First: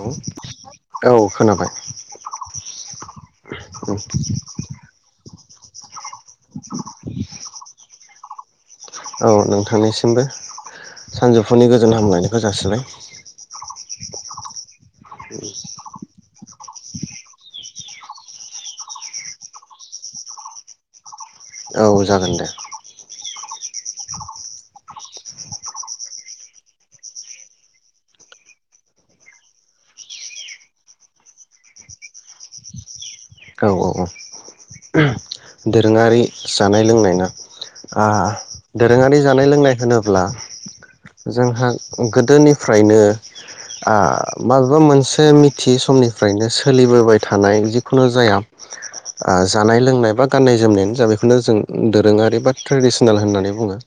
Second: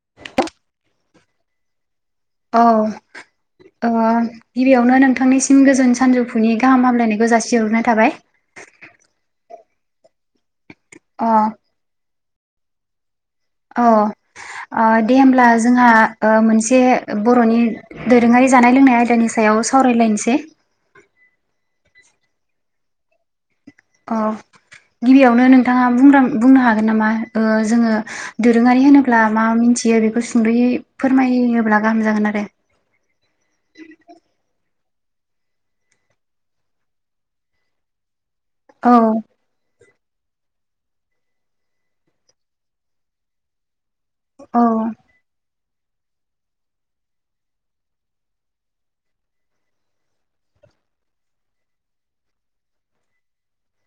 औ औ खोनाबाय अह ओ गिबियावनो नोंथांनिसिम गोजोन सानजौफुनि गाहाम हामलायनायखौ जासिहरनाय थाबाय। औ नोंथांनिसिमबो। अ सानजौफुनि गोजोन हामलायनाय गोजासेलाय। अह। ओ दे होमब्ला जोंहा ओ मोनसे दे बर'नि दोरोङारि जानाय लोंनाय आयदानि सायाव सावरायलायनोसै। औ जागोन दे। अह गिबियावनो नोंथाङा बुंदों बुंनो हागोन नामा ओ जोङो दोरोङारि होनोब्ला मा मिथियो बेखौ सुंदयै फोरमायोयोब्ला गाहाम जागोन आरो। औ औ औ दोरोङारि जानाय लोंनायना आ औ दोरोङारि जानाय लोंनाय होनो ब्ला जोंहा गोदोनिफ्रायनो आ औ माबेबा मोनसे मि थि समनिफ्रायनो सोलिबोबाय थानाय जिखुनु जाया आ जानाय लोंनाय बा गाननाय जोमनायानो जा बेखौनो जों दोरोङारि बा ट्रेडिसनेल होननानै बुङो।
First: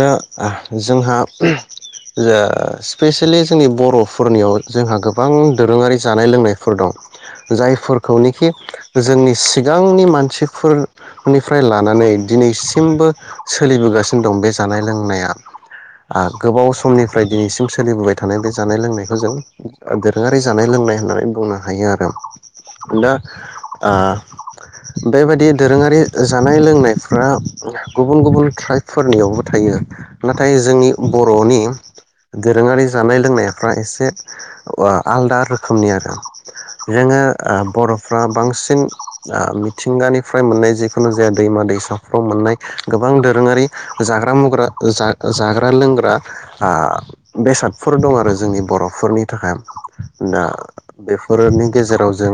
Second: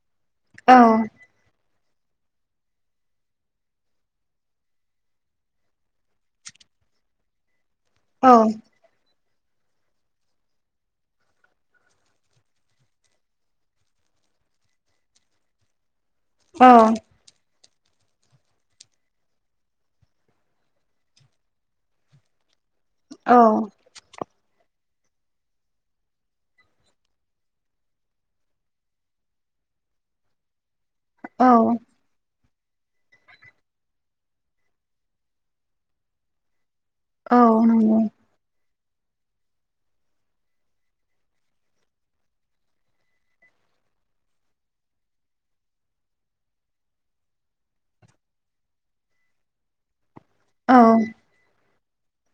दा ओ औ जोंहा ओ स्पेसियेलि जोंनि बरफोरनियाव जोंहा गोबां दोरोङारि जानाय लोंनायफोर दं। औ जायफोरखौनोखि जोंनि गांनि मानसिफोरनिफ्राय लानानै दिनैसिमबो सोलिबोगासिनो दं बे जानाय लोंनाया। आ गोबाव औ समनिफ्राय दिनैसि जों सोलिबोबाय थानाय बे जानाय लोंनायखौ जों दोरोङारि जानाय लोंनाय होननानै बुंनो हायो आरो। दा औ आ बेबायदि दोरोङारि जानाय लोंनायफ्रा गुबुन गुबुन ट्राइबफोरनियावबो थायो नाथाय जोंनि बर'नि औ दोरोङारि जानाय लोंनायफ्रा एसे अ आलदा रोखोमनि आरो। जोङो औ ओ नंगौ बर'फ्रा बांसिन दा मिथिंगानिफ्राय मोननाय जिखुनु जाया दैमा दैसाफ्राव मोननाय गोबां दोरोङारि जाग्रा मुग्रा जा जाग्रा लोंग्रा आ बेसादफोर दं आरो जोंनि बरफोरनि थाखाय। दा औ बेफोरनि गेजेराव जों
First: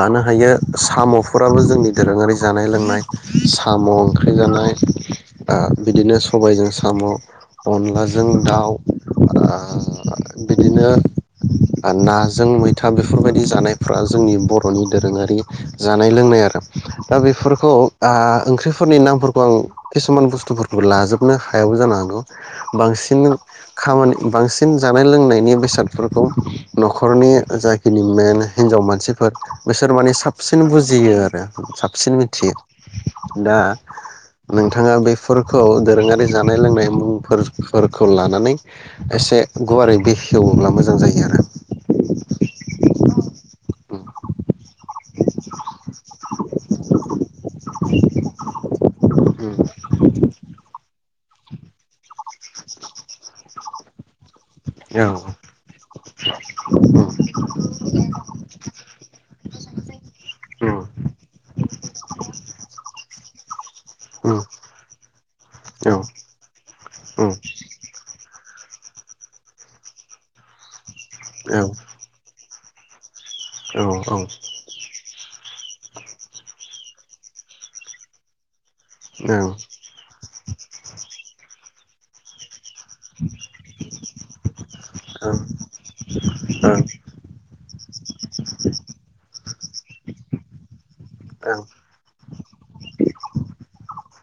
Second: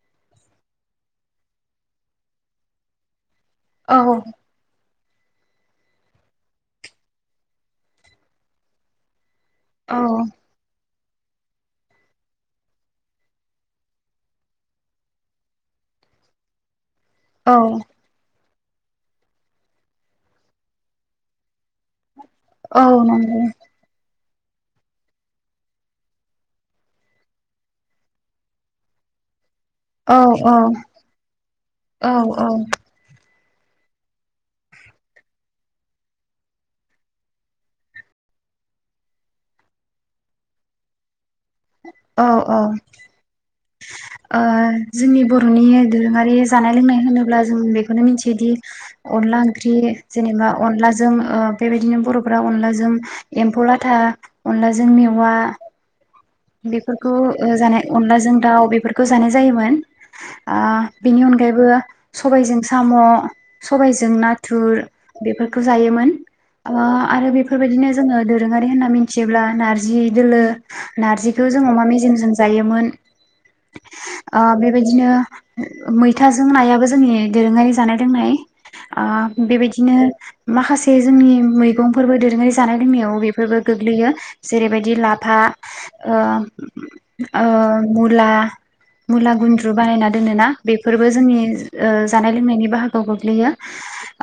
लानो हायो। साम'फोराबो जोंनि दोरोङारि जानाय लोंनाय। साम' औ ओंख्रि जानाय। आ बिदिनो सबायजों साम' अनलाजों दाउ। आ औ बिदिनो नाजों मैथा बेफोरबादि जानायफ्रा जोंनि बर'नि दोरोङारि। जानाय लोंनाय आरो। दा औ बेफोरखौ आ ओंख्रिफोरनि नामफोरखौ आं किसुमान बुस्थुफोरखौ लाजोबनो हायाबो जानो हागौ। औ बांसिन नंगौ खामानि बांसिन जानाय लोंनायनि बेसादफोरखौ नख'रनि जाखिनि मेन हिनजाव मानसिफोर। बिसोर औ माने सा सिन औ बुजियो आरो साबसिन मिथियो। औ दा नोंथाङा बेफोरखौ दोरोङारि जानाय लोंनाय मुंफोरखौ लानानै एसे गुवारै बेखेवोब्ला मोजां जायो आरो। औ औ ओ जोंनि बर'नि दोरोङारि जानाय लोंनाय होनोब्ला जों बेखौनो मिथियोदि अनला ओंख्रि जेनेबा अनलाजों ओ बेबायदिनो बर'फ्रा अनलाजों एम्फौ लाथा। अनलाजों आरो औ मेवा। बेफोरखौ ओ जानाय अनलाजों दाउ बेफोरखौ जानाय जायोमोन ओ बेनि अनगायैबो सबायजों साम' सबायजों नाथुर बेफोरखौ जायोमोन ओ आरो बेफोरबायदिनो जोङो दोरोङारि होननानै मिथियोब्ला नारजि दोलो । नारजिखौ जों अमा मेजेमजों जायो। मोन। ओ बेबायदिनो मैथाजों नायाबो जोंनि दोरोङारि जानाय लोंनाय। आ बेबायदिनो माखासे जोंनि मैगं फोरबोे दोरोङारि जानाय लोंनायाव बेफोरबो गोग्लैयो जेरैबायदि लाफा ओ ओ ओ मुला-मुला गुन्द्रु बानायना दोनोना बेफोरबो जोंनि ओ जानाय लोंनायनि बाहागोआव गोग्लैयो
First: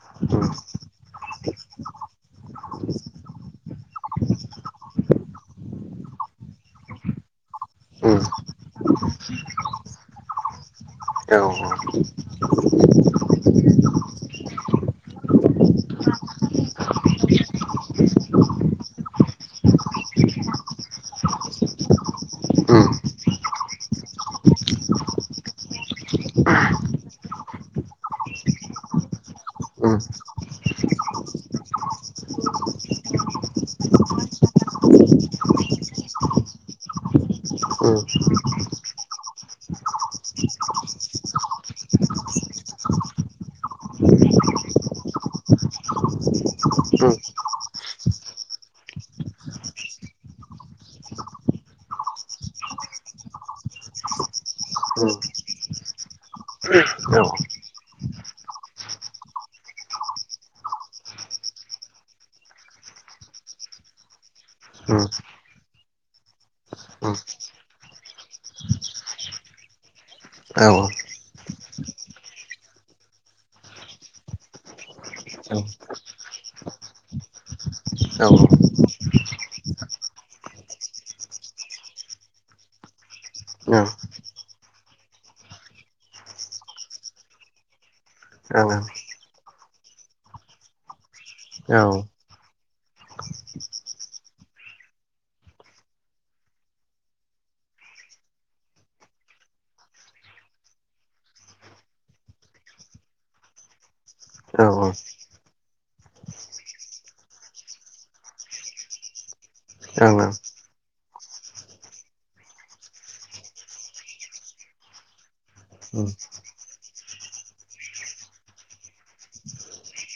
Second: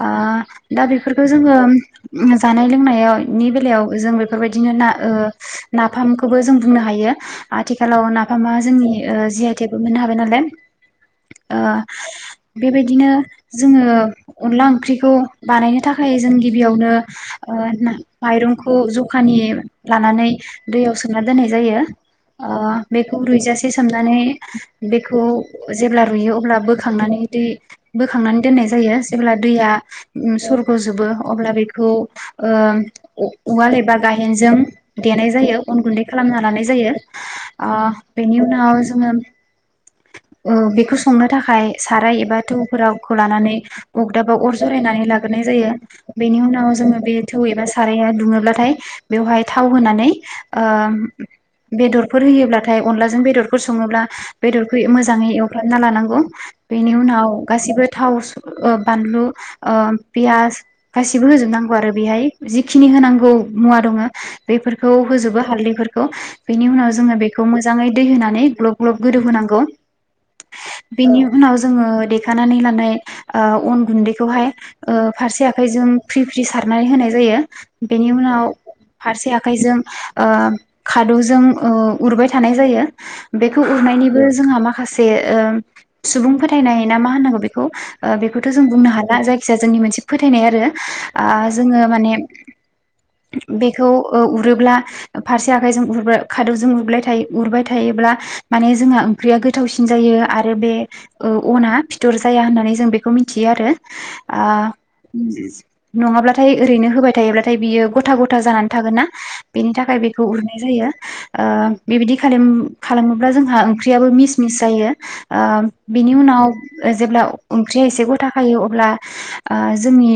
ओ दा बेफोरखौ जोङो जानाय लोंनायनि बेलायाव जों बेफोरबायदिनो ना ओ नाफाम खौबो जों बुंनो हायो आथिखालाव नाफामा जोंनि ओ जि आइ टेकबो मोननो हाबाय नालाय ओ बेबायदिनो जोङो अनला ओंख्रि [unintelligible] बानायनो थाखाय जों गिबियावनो ओ माइरंखौ जखानि लानानै दैयाव सो सोमना दोननाय जायो ओ बेखौ रुइजासे सोमनानै बेखौ जेब्ला रुइयो अब्ला बोखांनानै दै बोखांनानै दोननाय जायो जेब्ला दैया सरगजोबो अब्ला बेखौ ओ उ-उवाल एबा गायहेनजों देनाय जायो अन गुन्दै खालामना लानाय जायो ओ बेनि उनाव जोङो ओ बेखौ संनो थाखाय साराय एबा थौफोरावखौ लानानै अगदाबा अर जरायनानै लाग्रोनाय जायो बेनि उनाव जोङो बे थौ एबा साराया दुङोब्लाथाय बेवहाय थाव होनानै ओ बेदरफोर होयोब्लाथाय अनलाजों बेदरफोर सङोब्ला बेदरखौ मोजाङै एवफ्रामना लानांगौ बेनि उनाव गासिबो थाव ओ बानलु पियास गासिबो होजोबनांगौ आरो बेहाय जिखिनि होनांगौ मुवा दङो बेफोरखौ होजोबो। हालदैफोरखौ बेनि उनाव जोङो बेखौ मोजाङै दै होनानै ग्लब ग्लब गोदौ होनांगौ बेनि उनाव जोङो देखानानै लानाय ओ अन गुन्दैखौहाय ओ फारसे आखाइजों फ्रि फ्रि सारनानै होनाय जायो बेनि उनाव फारसे आखाइजों ओ खादौजों ओ उरबाय थानाय जायो बेखौ उरनायनिबो जोंहा माखासे ओ सुबुं फोथायनाय ना मा होननांगौ बेखौ ओ बेखौथ जों बुंनो हाला जायखिया जोंनि मोनसे फोथायनाय आरो ओ जोङो माने बेखौ उरोब्ला फारसे आखाइजों उर खादौजों उरबाय थायो उरबाय थायोब्ला माने जोंहा ओंख्रिया गोथावसिन जायो आरो बे ओ अना फिथर जाया होननानै जों बेखौ मिथियो आरो ओ नङाब्लाथाय ओरैनो होबाय थायोब्लाथाय बियो गथा गथा जानानै थागोन ना बेनि थाखाय थाखाय बेखौ उरनाय जायो ओ बेबायदि खालाम-खालामोब्ला जोंहा ओंख्रियाबो मिस-मिस जायो ओ बिनि उनाव जेब्ला ओंख्रिया एसे गथ खायो अब्ला ओ जोंनि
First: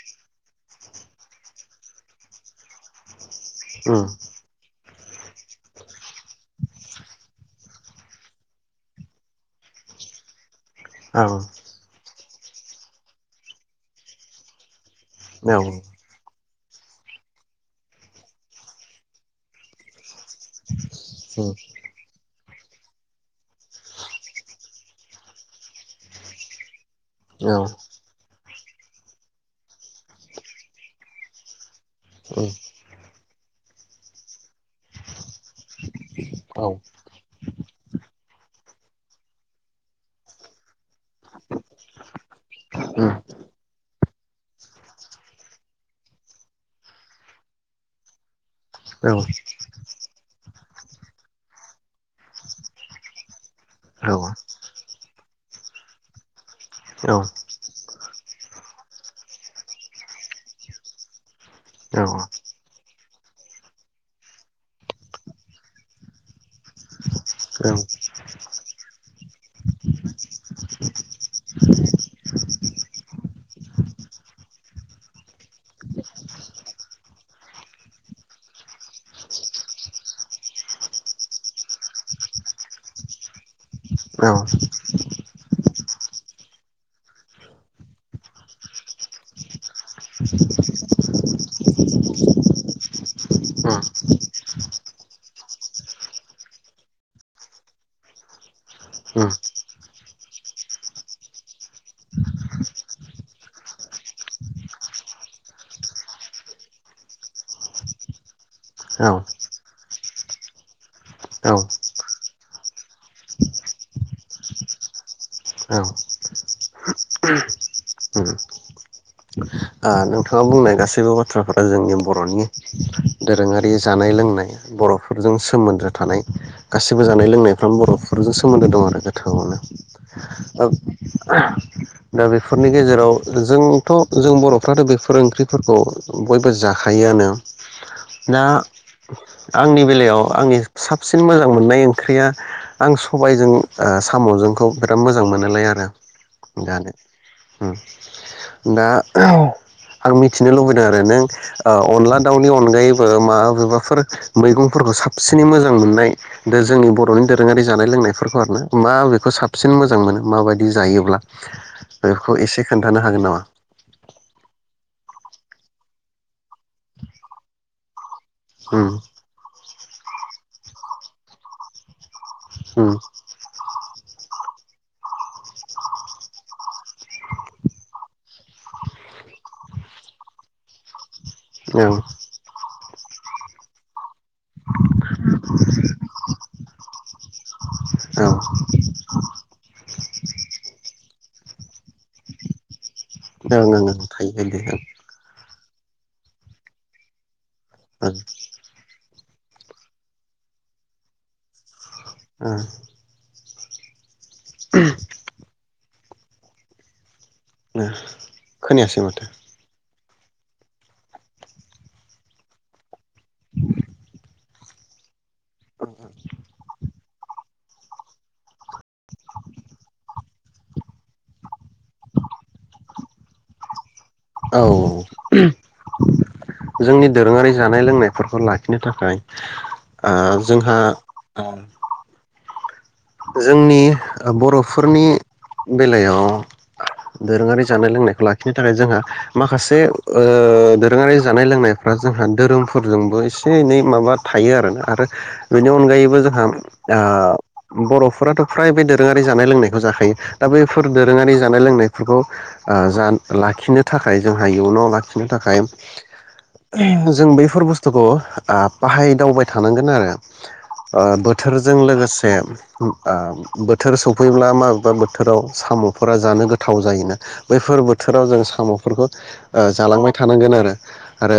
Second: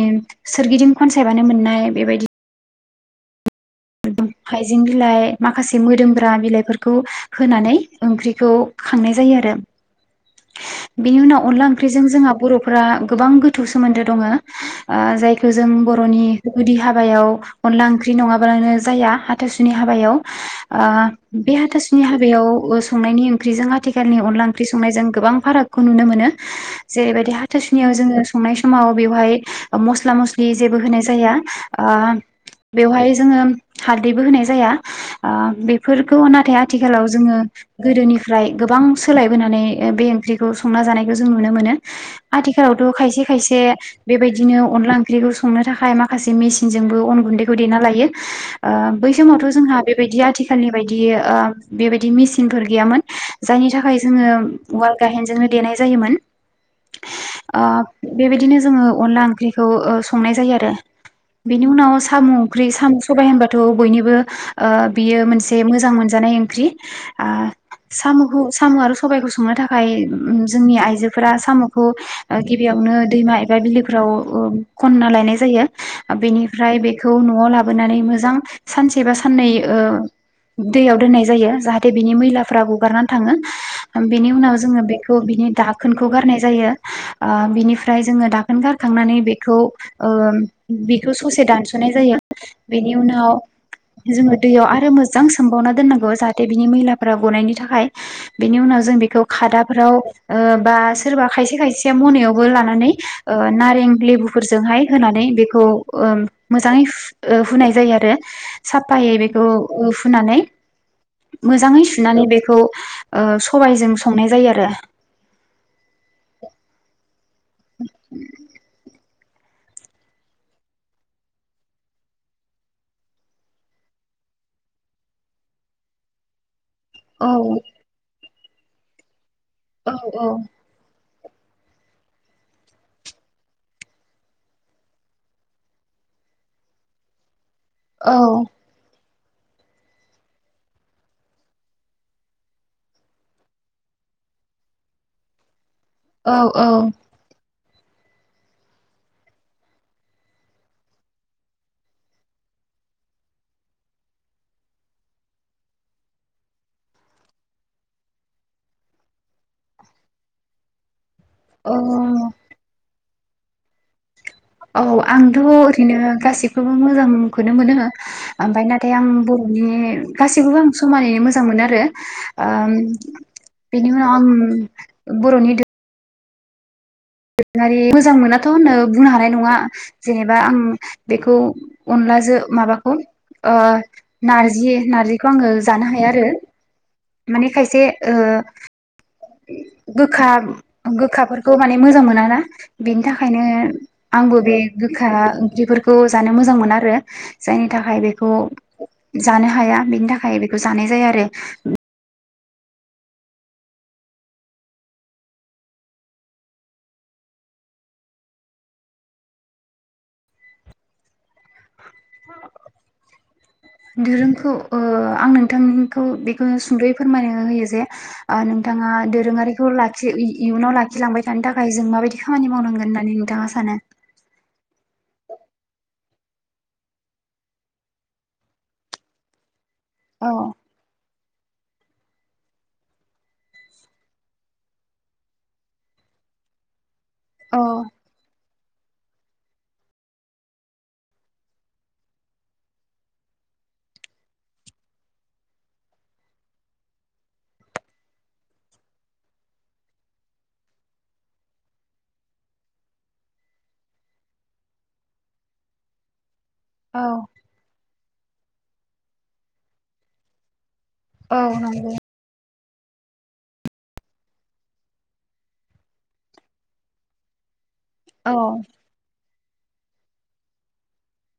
सोरगिदिं खनसायबानो मोननाय बेबायदि हाइजें बिलाइ माखासे मोदोमग्रा बिलाइफोरखौ होनानै ओंख्रिखौ खांनाय जायो आरो बेनि उनाव अनला ओंख्रिजों जोंहा बर'फोरा गोबां गोथौ सोमोन्दो दङ ओ जायखौ जों बरनि गुदि हाबायाव अनला ओंख्रि नङा बानो जाया हाथासुनि हाबायाव ओ बे हाथासुनि हाबायाव संनायनि ओंख्रिजों आथिखालनि अनला ओंख्रि संनायजों गोबां फारागखौ नुनो मोनो जेरैबायदि हाथासुनियाव जोङो संनाय समाव बेवहाय मस्ला मस्लि जेबो होनाय जाया ओ बेवहाय जोङो हालदैबो होनाय जाया ओ बेफोरखौ नाथाय आथिखालाव जोङो गोदोनिफ्राय गोबां सोलायबोनानै बे ओंख्रिखौ संना जानायखौ जों नुनो मोनो आथिखालावथ खायसे खायसे बेबायदिनो अनला ओंख्रिखौ संनो थाखाय माखासे मेसिनजोंबो अन गुन्दैखौ देना लायो ओ बै समावथ' जोंहा बेबायदि आथिखालनि बायदि ओ बेबायदि मेचिनफोर गैयामोन जायनि थाखाय जोङो उवाल गाहेनजोंनो देनाय जायोमोन ओ बेबायदिनो जोङो अनला ओ ओंख्रिखौ संनाय जायो आरो बेनि उनाव साम ओंख्रि साम सबाय होनबाथ बयनिबो ओ बियो मोनसे मोजां मोनजानाय ओंख्रि ओ सामखौ साम आरो सबायाइखौ संनो थाखाय जोंनि आइजोफोरा सामखौ गिबियावनो दैमा एबा बिलोफोराव खनना लायनाय जायो बेनिफ्राय बेखौ न'आव ला बोनानै मोजां सानसे बा साननै दैयाव दोननाय जायो जाहाथे बिनि मैलाफ्रा गगारना थाङो बेनि उनाव जोङो बेखौ बिनि दाखोनखौ गारनाय जायो बिनिफ्राय जोङो दाखोन गारखांनानै बेखौ बेखौ ससे दानसनाय जायो बेनि उनाव जोङो दैयाव आरो मोजां सोमबावना दोननांगौ जाहाथे बिनि मैलाफोरा गनायनि थाखाय बेनि उनाव जों बेखौ खादाफोराव ओ बा सोरबा खायसे-खायसेया मनायावबो लानानै नारें लेबुफोरजोंहाय होनानै बेखौ ओ मोजाङै हु ओ हुनाय जायो आरो साफायै बेखौ हुनानै मोजाङै सुनानै बेखौ सबायजों संनाय जायो आरो [inaudible] ओ नोंथाङा बुंनाय गासैबो बाथ्राफोरा जोंनि बर'नि दोरोङारि जानाय लोंनाय बर'फोरजों सोमोन्दो थानाय गासिबो औ जानाय लोंनायफ्रावनो बर' फोरजों सोमोनदो दं आरो गोथौनो औ दा बेफोरनि गेजेराव जोंथ जों बर'फ्राथ बेफोर ओंख्रिफोरखौ बयबो जाखायोआनो दा औ आंनि बेलायाव आंनि साबसिन मोजां मोननाय ओंख्रिया आं सबायजों ओ सामजोंखौ बिराद मोजां मोनोलाय आरो औ-औ ओम दा आं मिथिनो लुबैदों आरो नों अनला दाउनि अनगायैबो माबेबाफोर मैगंफोरखौ साबसिनै मोजां मोननाय दा जोंनि बर'नि दोरोङारि जानाय लोंनायफोरखौ आरो ना माबेेखौ साबसिन मोजां मोनो माबायदि जायोब्ला औ बेखौ एसे खोन्थानो हागोन नामा औ आंथ ओरैनो गासिखौबो मोजांखौनो मोनो ओमफ्राय उम नाथाय आं बर'नि गासैखौबो आं समानैनो मोजां मोनो आरो ओम उम बेनि उनाव आं बर'नि दो दोरोङारि मोजां मोनाथ होनो बुंनो हानाय नङा जेनेबा आं बेखौ ओं अनलाजों माबा अ नारजि-नारजिखौ आङो जानो हाया आरो माने खायसे ओ ओं गोखा-गोखाफोरखौ माने मोजां मोन ना बिनि थाखायनो ओं ओं ओं आंबो थायो बे दे ओं गोखा ओंख्रिफोरखौ जानो मोजां मोना आरो जायनि थाखाय ओं बेखौ जानो हाया बेनि थाखाय बेखौ जानाय जाया आरो ओं ओं खोनायासै माथो दोरोंखौ ओ आं नोंथांखौ बेखौ सुंदयै फोरमायना होयो जे नोंथाङा दोरोङारिखौ लाखि इयुनाव लाखिलांबाय थानो थाखाय जों माबायदि खामानि मावनांगोन होननानै नोंथाङा सानो औ जोंनि दोरोङारि जानाय लोंनायफोरखौ लाखिनो थाखाय [unintelligible] ओ औ जोंहा ओ जोंनि बरफोरनि बेलायाव औ दोरोङारि जानाय लोंनायखौ लाखि। बेनि थाखाय जोंहा माखासे ओ दोरोङारि जानाय लोंनायफ्रा जोंहा धोरोमफोरजोंबो एसे एनै माबा थायो आरोना आरो बेनि अनगायैबो जोंहा ओ बरफोराथ फ्राय बे दोरोङारि जानाय लोंनायखौ जाखायो दा बैफोर दोरोङारि जानाय लोंनायफोरखौ जा लाखिनो थाखाय जोंहा इयुनाव लाखिनो थाखाय। औ जों बैफोर बुस्थुखौ बाहायदावबाय थानांगोन आरो। ओ औ बोथोरजों नंगौ लोगोसे ओ आ बोथोर सफैब्ला माबेबा बोथोराव सामफोरा जानो गोथाव जायोना बै बेफोर बोथोराव औ जों सामफोरखौ। ओ जालांबाय थानांगोन आरो आरो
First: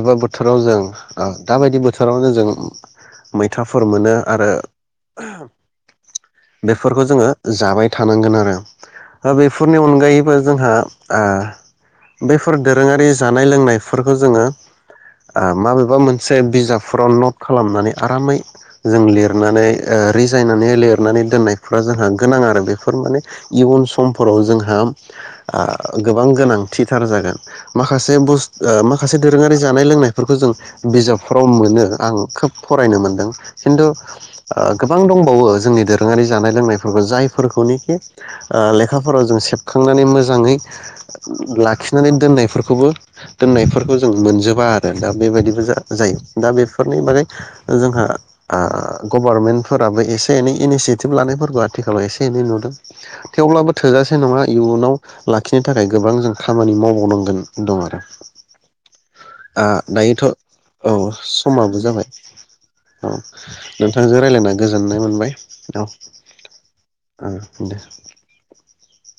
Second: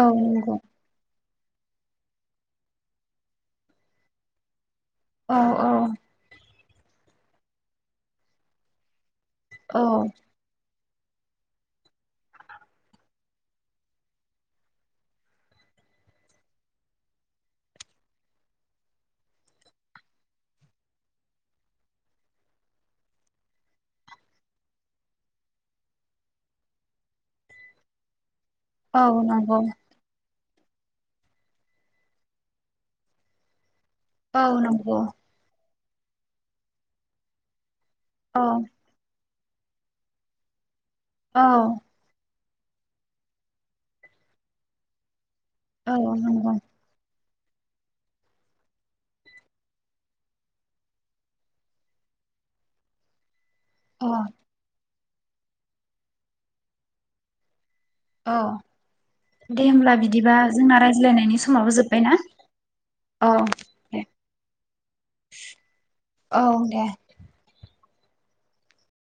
औ नंगौ बोथोराव जों ओ दाबायदि बोथोरावनो जों मैथाफोर मोनो आरो औ औ बेफोरखौ जोङो जाबाय थानांगोन आरो दा बेफोरनि औ अनगायैबो जोंहा। ओ बैफोर दोरोङारि जानाय लोंनायफोरखौ जोङो ओ माबेबा मोनसे बिजाबफोराव नट खालामनानै आरामै जों लिरनानै रि। जायनानै लिरनानै दोननायफ्रा जोंहा गोनां आरो बेफोर माने इयुन समफोराव जोंहा आ गोबां गोनांथिथार जागोन माखासे बुु माखासे औ दोरोङारि नंगौ जानाय लोंनायफोरखौ जों। बिजाबफ्राव मोनो आं खोब फरायनो मोनदों। खिन्थु औ ओ नंगौ गोबांं दबावो जोंनि दोरोंआरि। दोरोङारि जानाय लोंनायफोरखौ जायफोरखौ औ लेखाफोराव जों सेेबखांनानै मोजाङै औ लाखिनानै दोननायफोर खौबो, दोन्नायफोरखौ जों मोनजोबा आरो दा बेबादि औ जा-जायो दा नंगौ बेफोरनि माने जोंहा ओ गभारमेन्ट- फोराबो एसे एनै इनिसियेटिभ लानायफोरखौ आथिखालाव एसे एनै नुदों थेवब्लाबो अ थोजासे नङा। इयुनाव लाखिनो थाखाय गोबां जों खामानि मावबावनांगोन दं आरो। औ ओ दे होमब्ला दायोथ' बिदिबा जोंना औ रायज्लायनायनि समाबो जोब्बाय जाबाय। ना औ दे नोंथांजों रायलायनानै गोजोननाय मोनबाय औ औ दे ओ दे।